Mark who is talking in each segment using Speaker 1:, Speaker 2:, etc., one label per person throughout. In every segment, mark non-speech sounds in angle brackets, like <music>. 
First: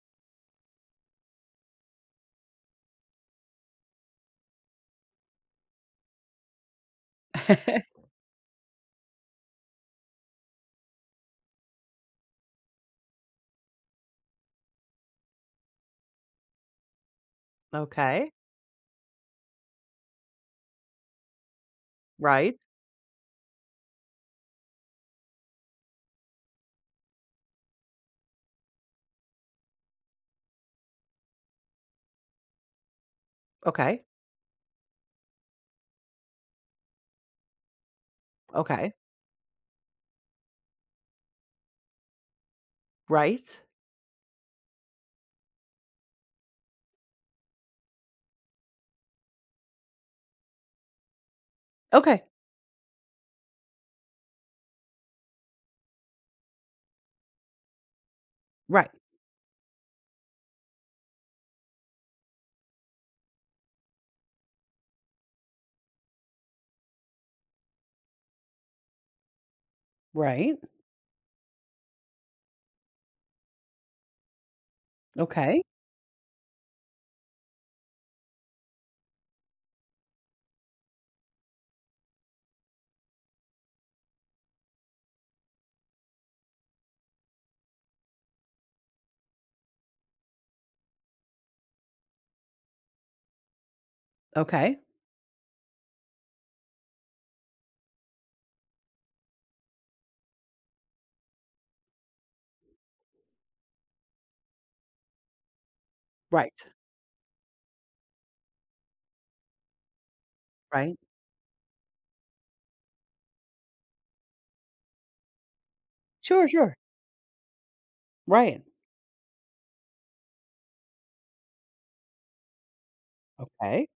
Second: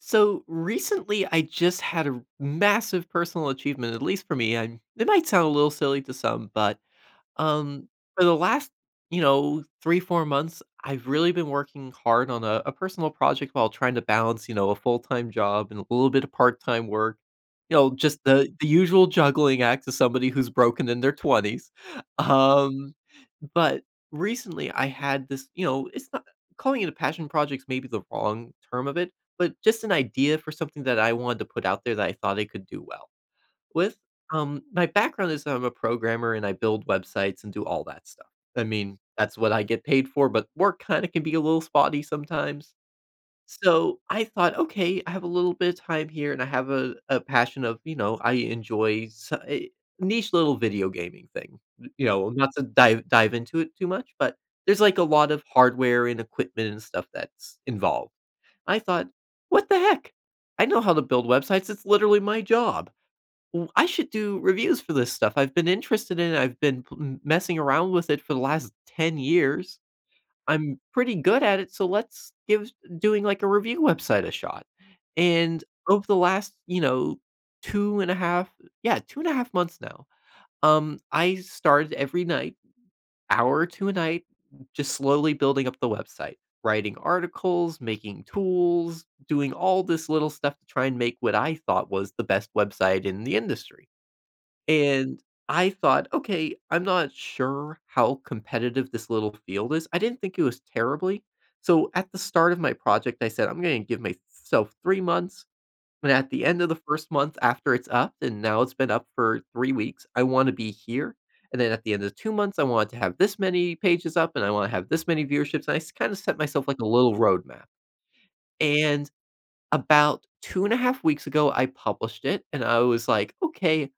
Speaker 1: So recently, I just had a massive personal achievement, at least for me. I it might sound a little silly to some, but um,
Speaker 2: <laughs>
Speaker 1: for the last, 3, 4 months, I've really been working hard on a personal project while trying to balance, a full-time job and a little bit of part-time work. You know, just
Speaker 2: Okay.
Speaker 1: the the usual juggling act of somebody who's broken in their 20s.
Speaker 2: Right.
Speaker 1: Um, but recently I had this, it's not calling it a passion project's maybe the wrong term of it, but just an idea for something that I wanted to put out there that I thought I could do well. With,
Speaker 2: Okay.
Speaker 1: my background is I'm a programmer and I build websites and do all that stuff. I
Speaker 2: Okay.
Speaker 1: mean, that's what I get paid for, but work kinda can be a little spotty sometimes.
Speaker 2: Right.
Speaker 1: So, I thought, "Okay, I have a little bit of time here and I have a passion of, I enjoy s a niche little video gaming thing." You
Speaker 2: Okay.
Speaker 1: know, not to dive into it too much, but there's, like, a lot of hardware and equipment and stuff that's involved. I
Speaker 2: Right.
Speaker 1: thought, "What the heck? I know how to build websites, it's literally my job. I should do reviews for this stuff. I've been interested in it. I've been pl m messing around with it for the last 10 years.
Speaker 2: Right.
Speaker 1: I'm pretty good at it, so let's give doing, like, a review website a shot."
Speaker 2: Okay.
Speaker 1: And over the last, 2 and a half, yeah, 2.5 months now, I started every night, hour or 2 a night, just slowly building up the website, writing articles, making tools, doing all this little stuff to try and make what I thought was the best website in the industry.
Speaker 2: Okay.
Speaker 1: And I thought, "Okay, I'm not sure how competitive this little field is." I didn't think it was terribly. So at the start of my project, I said, "I'm gonna give myself 3 months." And at the
Speaker 2: Right.
Speaker 1: end of the 1st month after it's up, and now it's been up for 3 weeks, I wanna be
Speaker 2: Right.
Speaker 1: here. And then at the end of 2 months, I want to have this many pages up, and I wanna have this many viewerships. And I s kinda set
Speaker 2: Sure.
Speaker 1: myself
Speaker 2: Sure.
Speaker 1: like a little roadmap.
Speaker 2: Right.
Speaker 1: And about 2.5 weeks ago, I published it, and I was like,
Speaker 2: Okay.
Speaker 1: "Okay,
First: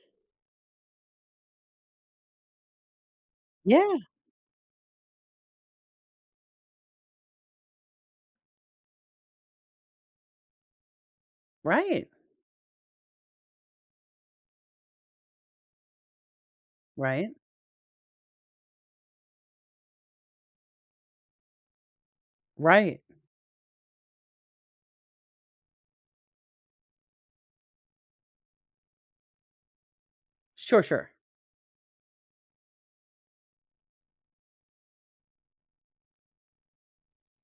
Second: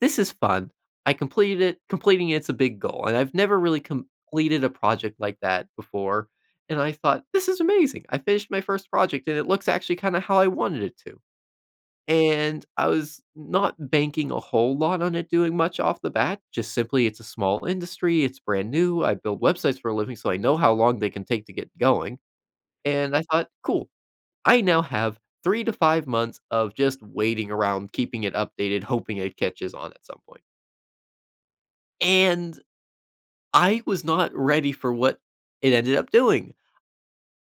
Speaker 1: this is fun. I completed it. Completing it's a big goal, and I've never really
Speaker 2: Yeah.
Speaker 1: completed a project like that before." And I thought, this is amazing. I finished my first project, and it looks actually kind of how I wanted it to.
Speaker 2: Right.
Speaker 1: And I was not banking a whole lot on it doing much off the bat. Just simply, it's a
Speaker 2: Right.
Speaker 1: small industry. It's brand new. I build websites for a living, so I know how long they can take to get going.
Speaker 2: Right.
Speaker 1: And I thought, cool. I now have 3 to 5 months of just waiting around, keeping it updated, hoping it catches on at some point.
Speaker 2: Sure. Sure.
Speaker 1: And I was not ready for what it ended up doing.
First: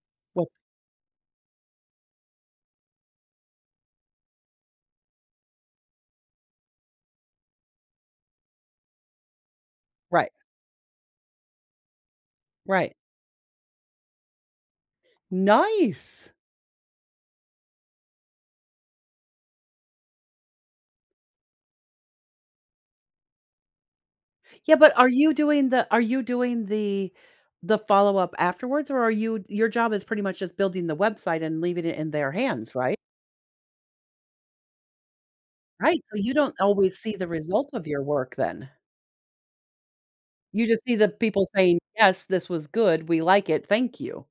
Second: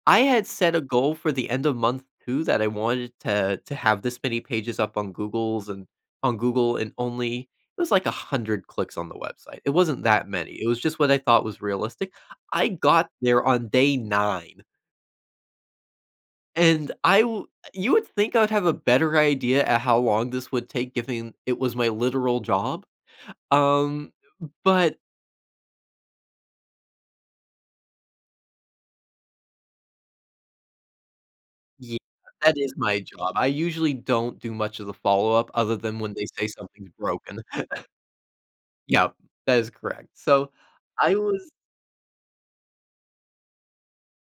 Speaker 1: I had
Speaker 2: Well.
Speaker 1: set a goal for the end of month 2 that I wanted to have this many pages up on Google's and on Google, and only it was like 100 clicks on the website. It wasn't that
Speaker 2: Right.
Speaker 1: many. It was just what I thought was realistic. I
Speaker 2: Right.
Speaker 1: got there on day 9,
Speaker 2: Nice.
Speaker 1: and I w you would think I would have a better idea at how long this would take given it was my literal job. Um,
Speaker 2: Yeah. But
Speaker 1: but
Speaker 2: are you doing the? The follow up afterwards, or are you your job is pretty much just building the website and leaving it
Speaker 1: Yeah,
Speaker 2: in their
Speaker 1: that is
Speaker 2: hands, right?
Speaker 1: my job. I usually don't do much of the follow-up other than
Speaker 2: Right,
Speaker 1: when
Speaker 2: so
Speaker 1: they
Speaker 2: you
Speaker 1: say
Speaker 2: don't
Speaker 1: something's
Speaker 2: always see the
Speaker 1: broken.
Speaker 2: result of your work then.
Speaker 1: Yeah, that is correct. So,
Speaker 2: You just see the
Speaker 1: I
Speaker 2: people
Speaker 1: was
Speaker 2: saying, "Yes, this was good. We like it. Thank you."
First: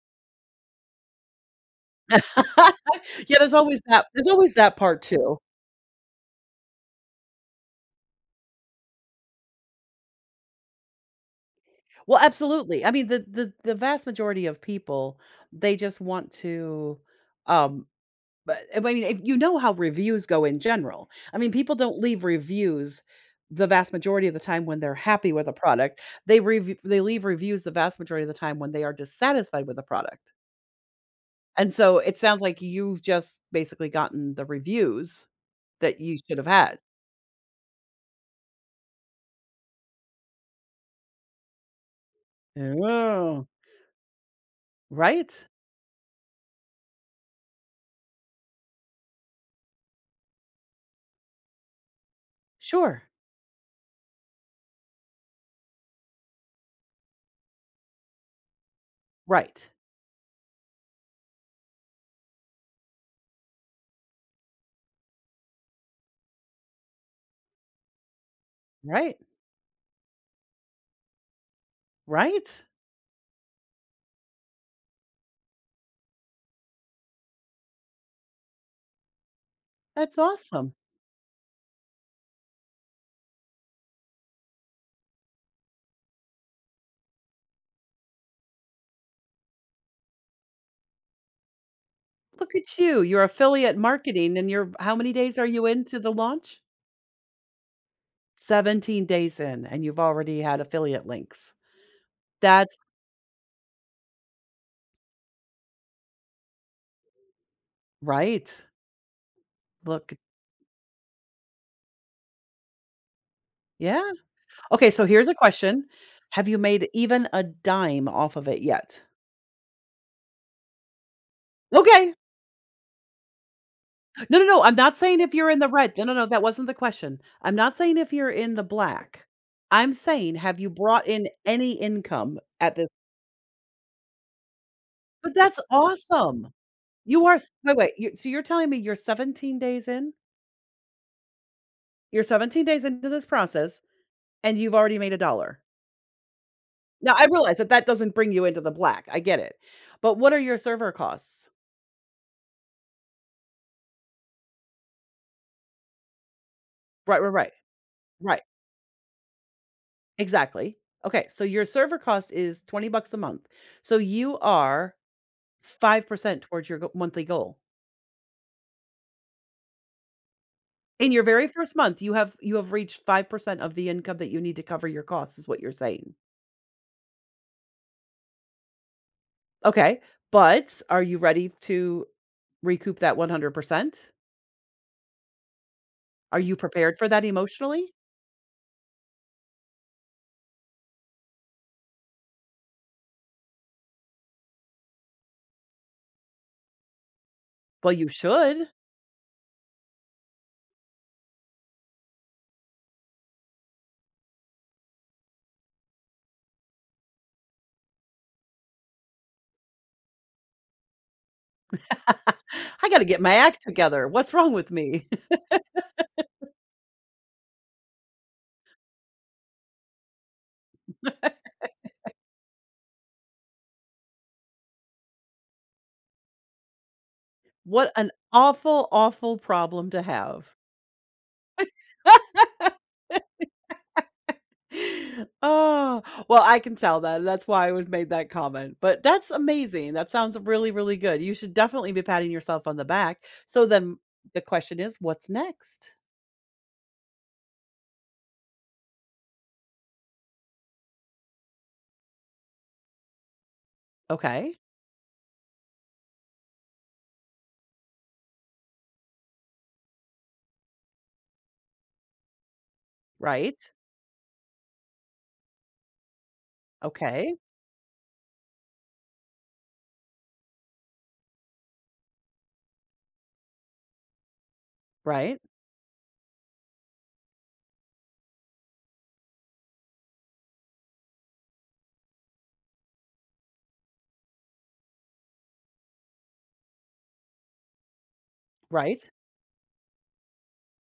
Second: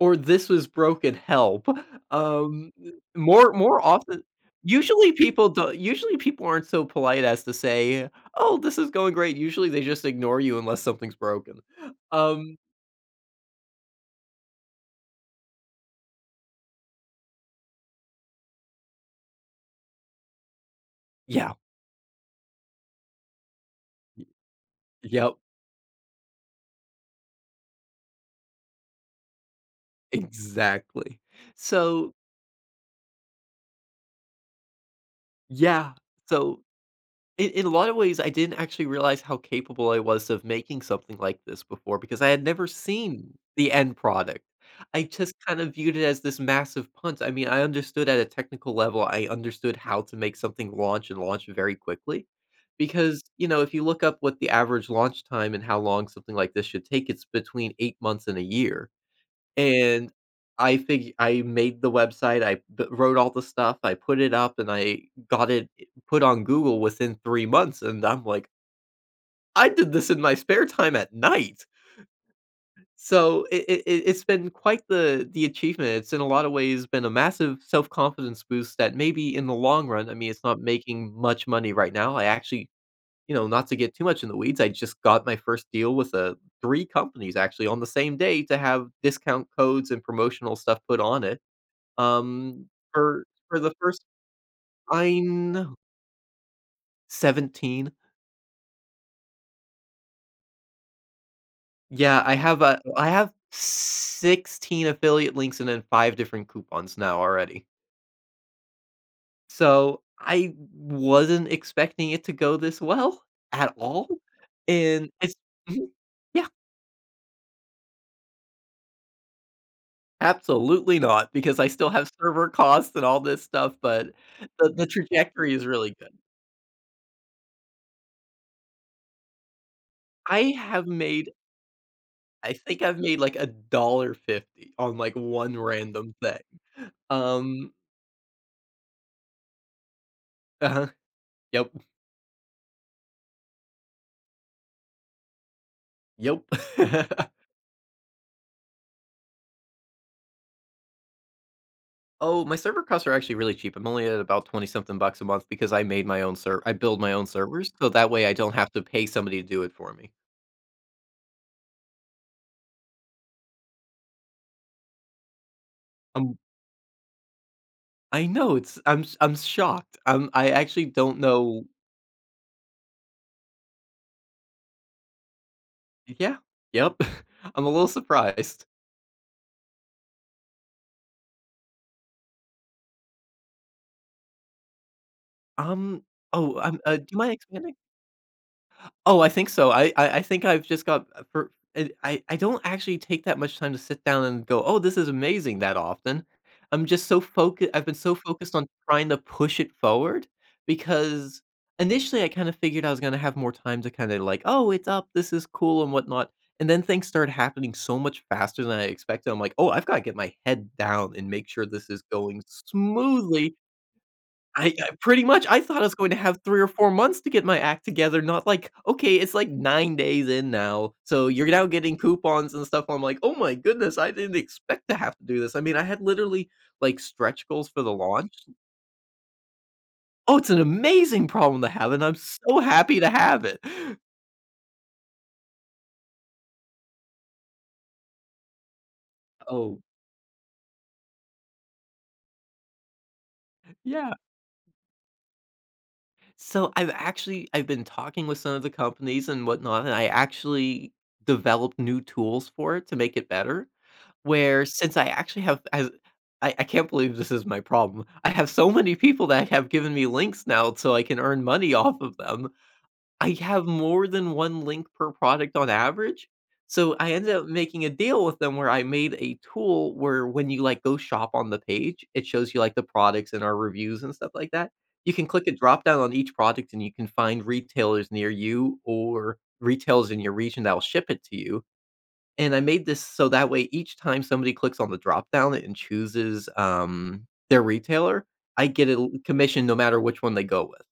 Speaker 1: or this was broken, help. Um,
Speaker 2: <laughs> Yeah,
Speaker 1: more
Speaker 2: there's always
Speaker 1: more
Speaker 2: that,
Speaker 1: often,
Speaker 2: part too.
Speaker 1: usually people aren't so polite as to say, "Oh, this is going great." Usually they just ignore you unless something's broken.
Speaker 2: Well,
Speaker 1: Um,
Speaker 2: absolutely. I mean, the vast majority of people, they just want to, um, but I mean, if you know how reviews go in general. I mean,
Speaker 1: yeah.
Speaker 2: people don't leave reviews the vast
Speaker 1: Y
Speaker 2: majority of the time when they're happy
Speaker 1: yep,
Speaker 2: with a product. They leave reviews the vast majority of the time when they are dissatisfied with a product.
Speaker 1: exactly.
Speaker 2: And so
Speaker 1: So,
Speaker 2: it sounds like you've just basically gotten the reviews
Speaker 1: yeah.
Speaker 2: that you should have
Speaker 1: So
Speaker 2: had.
Speaker 1: in a lot of ways, I didn't actually realize how capable I was of making something like this before because I had never seen
Speaker 2: Oh.
Speaker 1: the end product. I
Speaker 2: Right?
Speaker 1: just kind of viewed it as this massive punt. I mean, I understood at a technical level, I understood how to make something launch and launch very quickly
Speaker 2: Sure.
Speaker 1: because, if you look up what the average launch time and how long something like this should take, it's between 8 months and a year.
Speaker 2: Right.
Speaker 1: And I made the website, I b wrote all the stuff, I put it up, and I got it put on Google within 3 months, and I'm like,
Speaker 2: Right.
Speaker 1: "I did this in my spare time at night."
Speaker 2: Right?
Speaker 1: So it's been quite the achievement. It's in a lot of ways been a massive self-confidence boost that maybe in the long run, I
Speaker 2: That's
Speaker 1: mean, it's not
Speaker 2: awesome.
Speaker 1: making much money right now. I actually, not to get too much in the weeds, I just got my first deal with, 3 companies actually on the same day to have discount codes and promotional stuff put on it.
Speaker 2: Look
Speaker 1: Um,
Speaker 2: at you. You're
Speaker 1: for the
Speaker 2: affiliate
Speaker 1: first,
Speaker 2: marketing, and you're how many
Speaker 1: I
Speaker 2: days are you
Speaker 1: know,
Speaker 2: into the launch?
Speaker 1: 17.
Speaker 2: 17 days in and you've already had affiliate links.
Speaker 1: Yeah,
Speaker 2: That's
Speaker 1: I have 16 affiliate links and then 5 different coupons now already.
Speaker 2: right.
Speaker 1: So,
Speaker 2: Look
Speaker 1: I wasn't expecting it to go this well at
Speaker 2: yeah.
Speaker 1: all,
Speaker 2: Okay, so
Speaker 1: and
Speaker 2: here's
Speaker 1: it's.
Speaker 2: a question.
Speaker 1: Mhm. Yeah,
Speaker 2: Have you made even a dime off of it yet?
Speaker 1: absolutely not, because I still have
Speaker 2: Okay.
Speaker 1: server costs and all this stuff, but
Speaker 2: No, no, no,
Speaker 1: the
Speaker 2: I'm
Speaker 1: the
Speaker 2: not saying if you're
Speaker 1: trajectory
Speaker 2: in
Speaker 1: is
Speaker 2: the
Speaker 1: really
Speaker 2: red. No, no,
Speaker 1: good.
Speaker 2: no, that wasn't the question. I'm not saying if you're in the black. I'm saying,
Speaker 1: I
Speaker 2: have you
Speaker 1: have
Speaker 2: brought in
Speaker 1: made
Speaker 2: any income
Speaker 1: I
Speaker 2: at
Speaker 1: think
Speaker 2: this?
Speaker 1: I've made like a dollar fifty on like
Speaker 2: <laughs> But
Speaker 1: one
Speaker 2: that's
Speaker 1: random thing.
Speaker 2: awesome. You are s
Speaker 1: Um,
Speaker 2: Wait, wait, you so you're telling me you're 17 days in?
Speaker 1: uh-huh, yep,
Speaker 2: You're 17 days into this process, and you've already made a dollar.
Speaker 1: yep.
Speaker 2: Now, I
Speaker 1: <laughs>
Speaker 2: realize that that doesn't bring you into the black, I get it, but what are your server costs?
Speaker 1: Oh, my server costs are actually really cheap. I'm only at about 20 something bucks a month because I made my own server. I build my
Speaker 2: Right,
Speaker 1: own
Speaker 2: right, right,
Speaker 1: servers, so that way I
Speaker 2: right,
Speaker 1: don't have to pay somebody to do it for me.
Speaker 2: exactly. Okay, so your server cost is 20 bucks a month. So you are
Speaker 1: Um,
Speaker 2: 5% towards your go monthly goal.
Speaker 1: I know it's I'm shocked. I actually
Speaker 2: In
Speaker 1: don't
Speaker 2: your very
Speaker 1: know.
Speaker 2: first month, you have reached 5% of the income that you need to cover your costs, is what you're saying.
Speaker 1: Yeah, yep. <laughs> I'm a little surprised.
Speaker 2: Okay, but are you ready to recoup that 100%?
Speaker 1: Um,
Speaker 2: Are you
Speaker 1: oh,
Speaker 2: prepared
Speaker 1: do
Speaker 2: for
Speaker 1: you
Speaker 2: that
Speaker 1: mind expanding?
Speaker 2: emotionally?
Speaker 1: Oh, I think so. I think I've just got, for it. I don't actually take that much time to sit down and go, "Oh, this is amazing," that often. I'm just so focused. I've
Speaker 2: Well,
Speaker 1: been
Speaker 2: you
Speaker 1: so focused on
Speaker 2: should.
Speaker 1: trying to push it forward because initially I kinda figured I was gonna have more time to kinda like, "Oh, it's up, this is cool," and whatnot, and then things started happening so much faster than I expected. I'm like, "Oh, I've gotta get my head down and make sure this is going
Speaker 2: <laughs> I gotta get my
Speaker 1: smoothly."
Speaker 2: act together. What's wrong with
Speaker 1: I
Speaker 2: me?
Speaker 1: pretty
Speaker 2: <laughs>
Speaker 1: much, I thought I was going to have 3 or 4 months to get my act together, not like, "Okay, it's like 9 days in now, so you're now getting coupons and stuff." I'm like, "Oh my goodness, I didn't expect to have to do this." I mean, I had literally, like, stretch goals for
Speaker 2: What
Speaker 1: the
Speaker 2: an
Speaker 1: launch.
Speaker 2: awful, awful problem to
Speaker 1: Oh, it's
Speaker 2: have.
Speaker 1: an amazing problem to have, and I'm so happy to have it.
Speaker 2: Oh, well, I can tell that. That's why I was made that comment. But that's
Speaker 1: Oh,
Speaker 2: amazing. That sounds really, really good. You should definitely be patting yourself on the back. So then
Speaker 1: yeah.
Speaker 2: the question is, what's next?
Speaker 1: So I've been talking with some of the companies and whatnot, and I actually developed new tools for it to make it better.
Speaker 2: Okay.
Speaker 1: Where since I actually have as I can't believe this is my problem. I have so many people that have given me links now so I can earn money off of them. I have
Speaker 2: Right.
Speaker 1: more than 1 link per product on average. So I ended
Speaker 2: Okay.
Speaker 1: up making a deal with them where I made a tool where when you, like, go shop on the page, it shows you, like, the products and our reviews and stuff like that. You can
Speaker 2: Right.
Speaker 1: click a drop down on each product and you can find retailers near you or retailers in your region that will ship it to you. And I made this so that way each time somebody clicks on the drop down and chooses, their retailer, I get a
Speaker 2: Right.
Speaker 1: l commission no matter which one they go with.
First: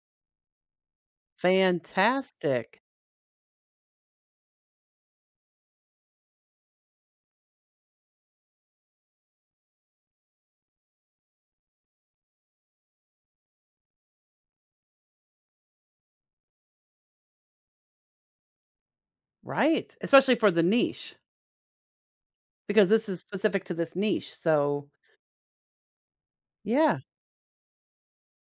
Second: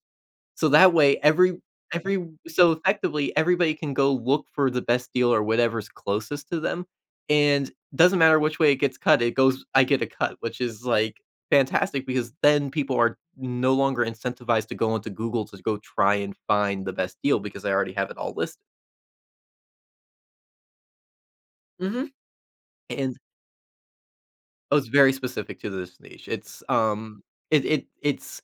Speaker 1: So that way, every so
Speaker 2: Fantastic.
Speaker 1: effectively, everybody can go look for the best deal or whatever's closest to them, and doesn't matter which way it gets cut, it goes I get a cut, which is, like, fantastic because then people are no longer incentivized to go into Google to go try and find the best deal because I already have it all listed.
Speaker 2: Right. Especially for the niche,
Speaker 1: Mhm.
Speaker 2: because this
Speaker 1: And
Speaker 2: is specific to this niche.
Speaker 1: oh,
Speaker 2: So
Speaker 1: it's very specific to this niche. It's,
Speaker 2: yeah.
Speaker 1: it's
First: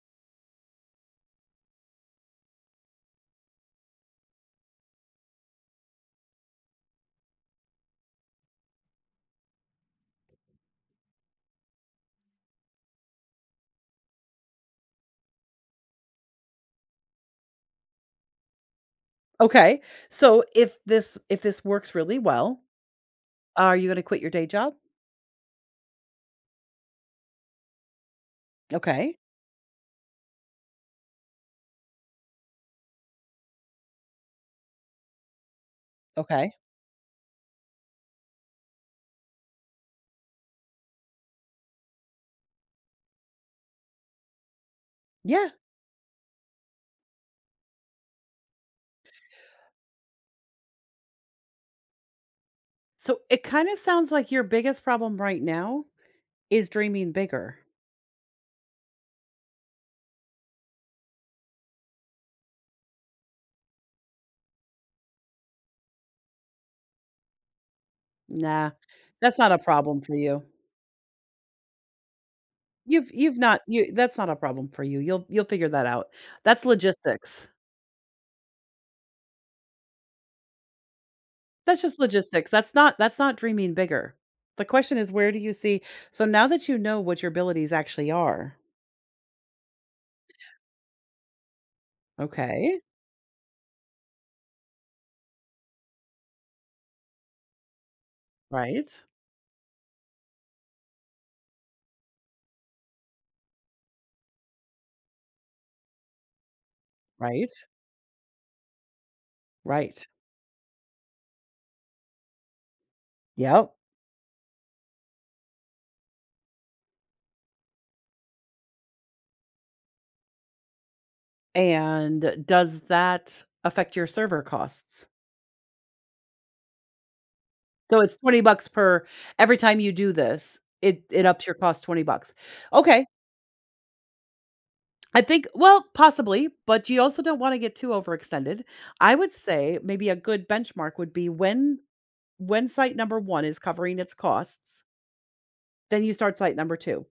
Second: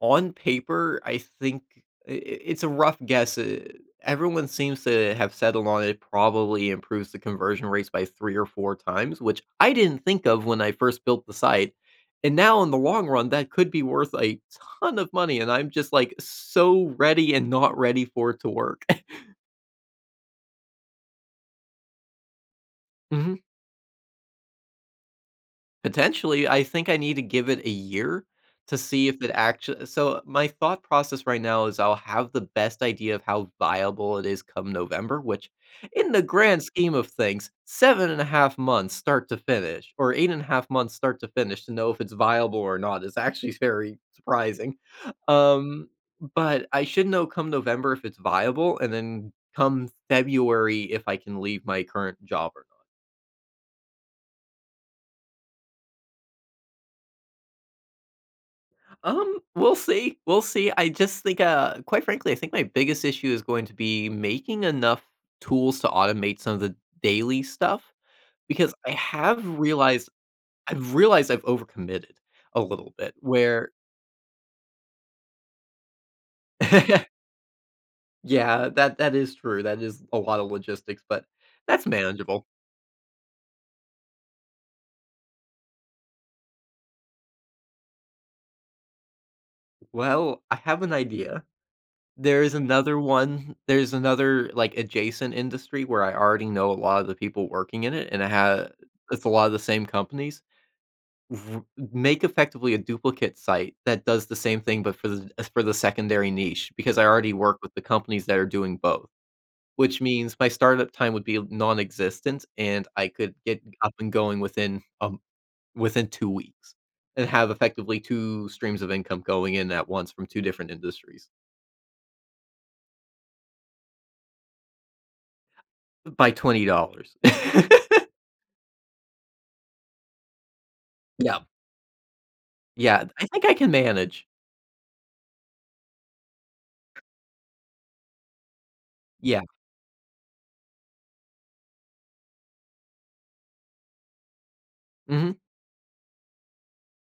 Speaker 1: on paper, I think I it's a rough guess, everyone seems to have settled on it probably improves the conversion rates by 3 or 4 times, which I didn't think of when I first built the site, and now in the long run, that could be worth a ton of money, and I'm just, like, so ready and not ready for it to work. <laughs>
Speaker 2: Okay. So if this works really well,
Speaker 1: Mhm.
Speaker 2: are you going to quit your day job?
Speaker 1: Potentially, I think I need to give it a year to see
Speaker 2: Okay.
Speaker 1: if it actually. So my thought process right now is I'll have the best idea of how viable it is come November, which in the
Speaker 2: Okay.
Speaker 1: grand scheme of things, 7.5 months start to finish, or 8.5 months start to finish to know if it's viable or not is actually <laughs> very surprising.
Speaker 2: Yeah.
Speaker 1: Um, but I should know come November if it's viable, and then come February if I can leave my current job or.
Speaker 2: So it kind of sounds like your biggest problem right now is dreaming bigger.
Speaker 1: We'll see. We'll see. I just think, quite frankly, I think my biggest issue is going to be making enough tools to automate some of the daily stuff
Speaker 2: Nah,
Speaker 1: because
Speaker 2: that's not a problem for you.
Speaker 1: I've realized I've overcommitted a little bit
Speaker 2: You've not
Speaker 1: where
Speaker 2: you that's not a problem for you. You'll figure that out. That's
Speaker 1: <laughs>
Speaker 2: logistics.
Speaker 1: yeah, that is true. That is a lot of logistics, but
Speaker 2: That's
Speaker 1: that's
Speaker 2: just
Speaker 1: manageable.
Speaker 2: logistics. That's not dreaming bigger. The question is, where do you see so now that you know what your abilities actually are.
Speaker 1: Well, I have an idea. There is
Speaker 2: Okay.
Speaker 1: another one. There's another like adjacent industry where I already know a lot of the people working in it, and I have,
Speaker 2: Right.
Speaker 1: it's a lot of the same companies, R make effectively a duplicate site that does the same thing, but for the as for the secondary niche, because I already
Speaker 2: Right.
Speaker 1: work with the companies that are doing both, which
Speaker 2: Right.
Speaker 1: means my startup time would be non-existent, and I could get
Speaker 2: Yep.
Speaker 1: up and going within, within 2 weeks, and have effectively 2 streams of income going in at once from 2 different industries
Speaker 2: And does that affect your server costs?
Speaker 1: by $20. <laughs>
Speaker 2: So it's 20 bucks per every time you do this, it
Speaker 1: Yeah,
Speaker 2: ups your cost 20 bucks. Okay.
Speaker 1: yeah, I think I can manage.
Speaker 2: I think, well, possibly, but you also don't wanna get too overextended. I would
Speaker 1: Yeah,
Speaker 2: say maybe a good benchmark would be when site number 1 is covering its costs,
Speaker 1: mhm.
Speaker 2: then you start site number 2.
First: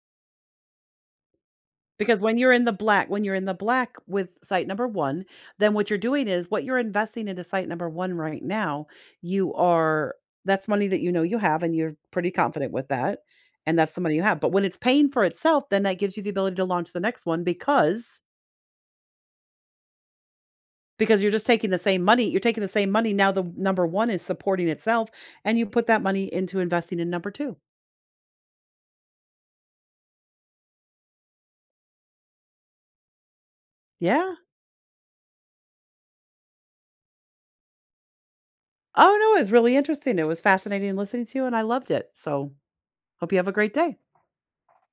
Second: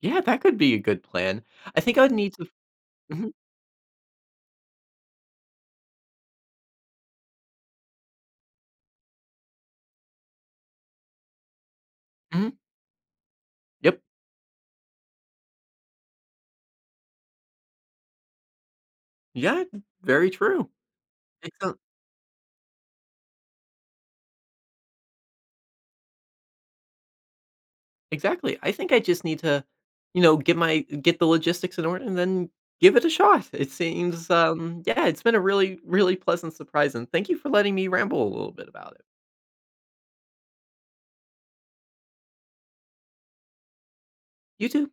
Speaker 1: Yeah, that could be a good plan. I think I would
Speaker 2: Because
Speaker 1: need to.
Speaker 2: when
Speaker 1: Mhm,
Speaker 2: you're in the black with site number 1, then what you're doing is what you're investing into site number 1 right now, you are that's money that you know you have and you're pretty
Speaker 1: mhm,
Speaker 2: confident with that, and that's the
Speaker 1: yep.
Speaker 2: money you have. But when it's paying for itself, then that gives you the ability to launch the next one, because
Speaker 1: Yeah, very true.
Speaker 2: because
Speaker 1: Excel
Speaker 2: you're taking the same money now the number 1 is supporting itself, and you put that money into investing in number 2.
Speaker 1: Exactly. I think I just need to, get the logistics in order and then give it a shot. It seems,
Speaker 2: Yeah.
Speaker 1: yeah, it's been a really, really pleasant surprise, and thank you for letting me ramble a little bit about it.
Speaker 2: Oh, no, it was really interesting. It was fascinating listening to you, and I loved it. So, hope you have a great day.
Speaker 1: You too.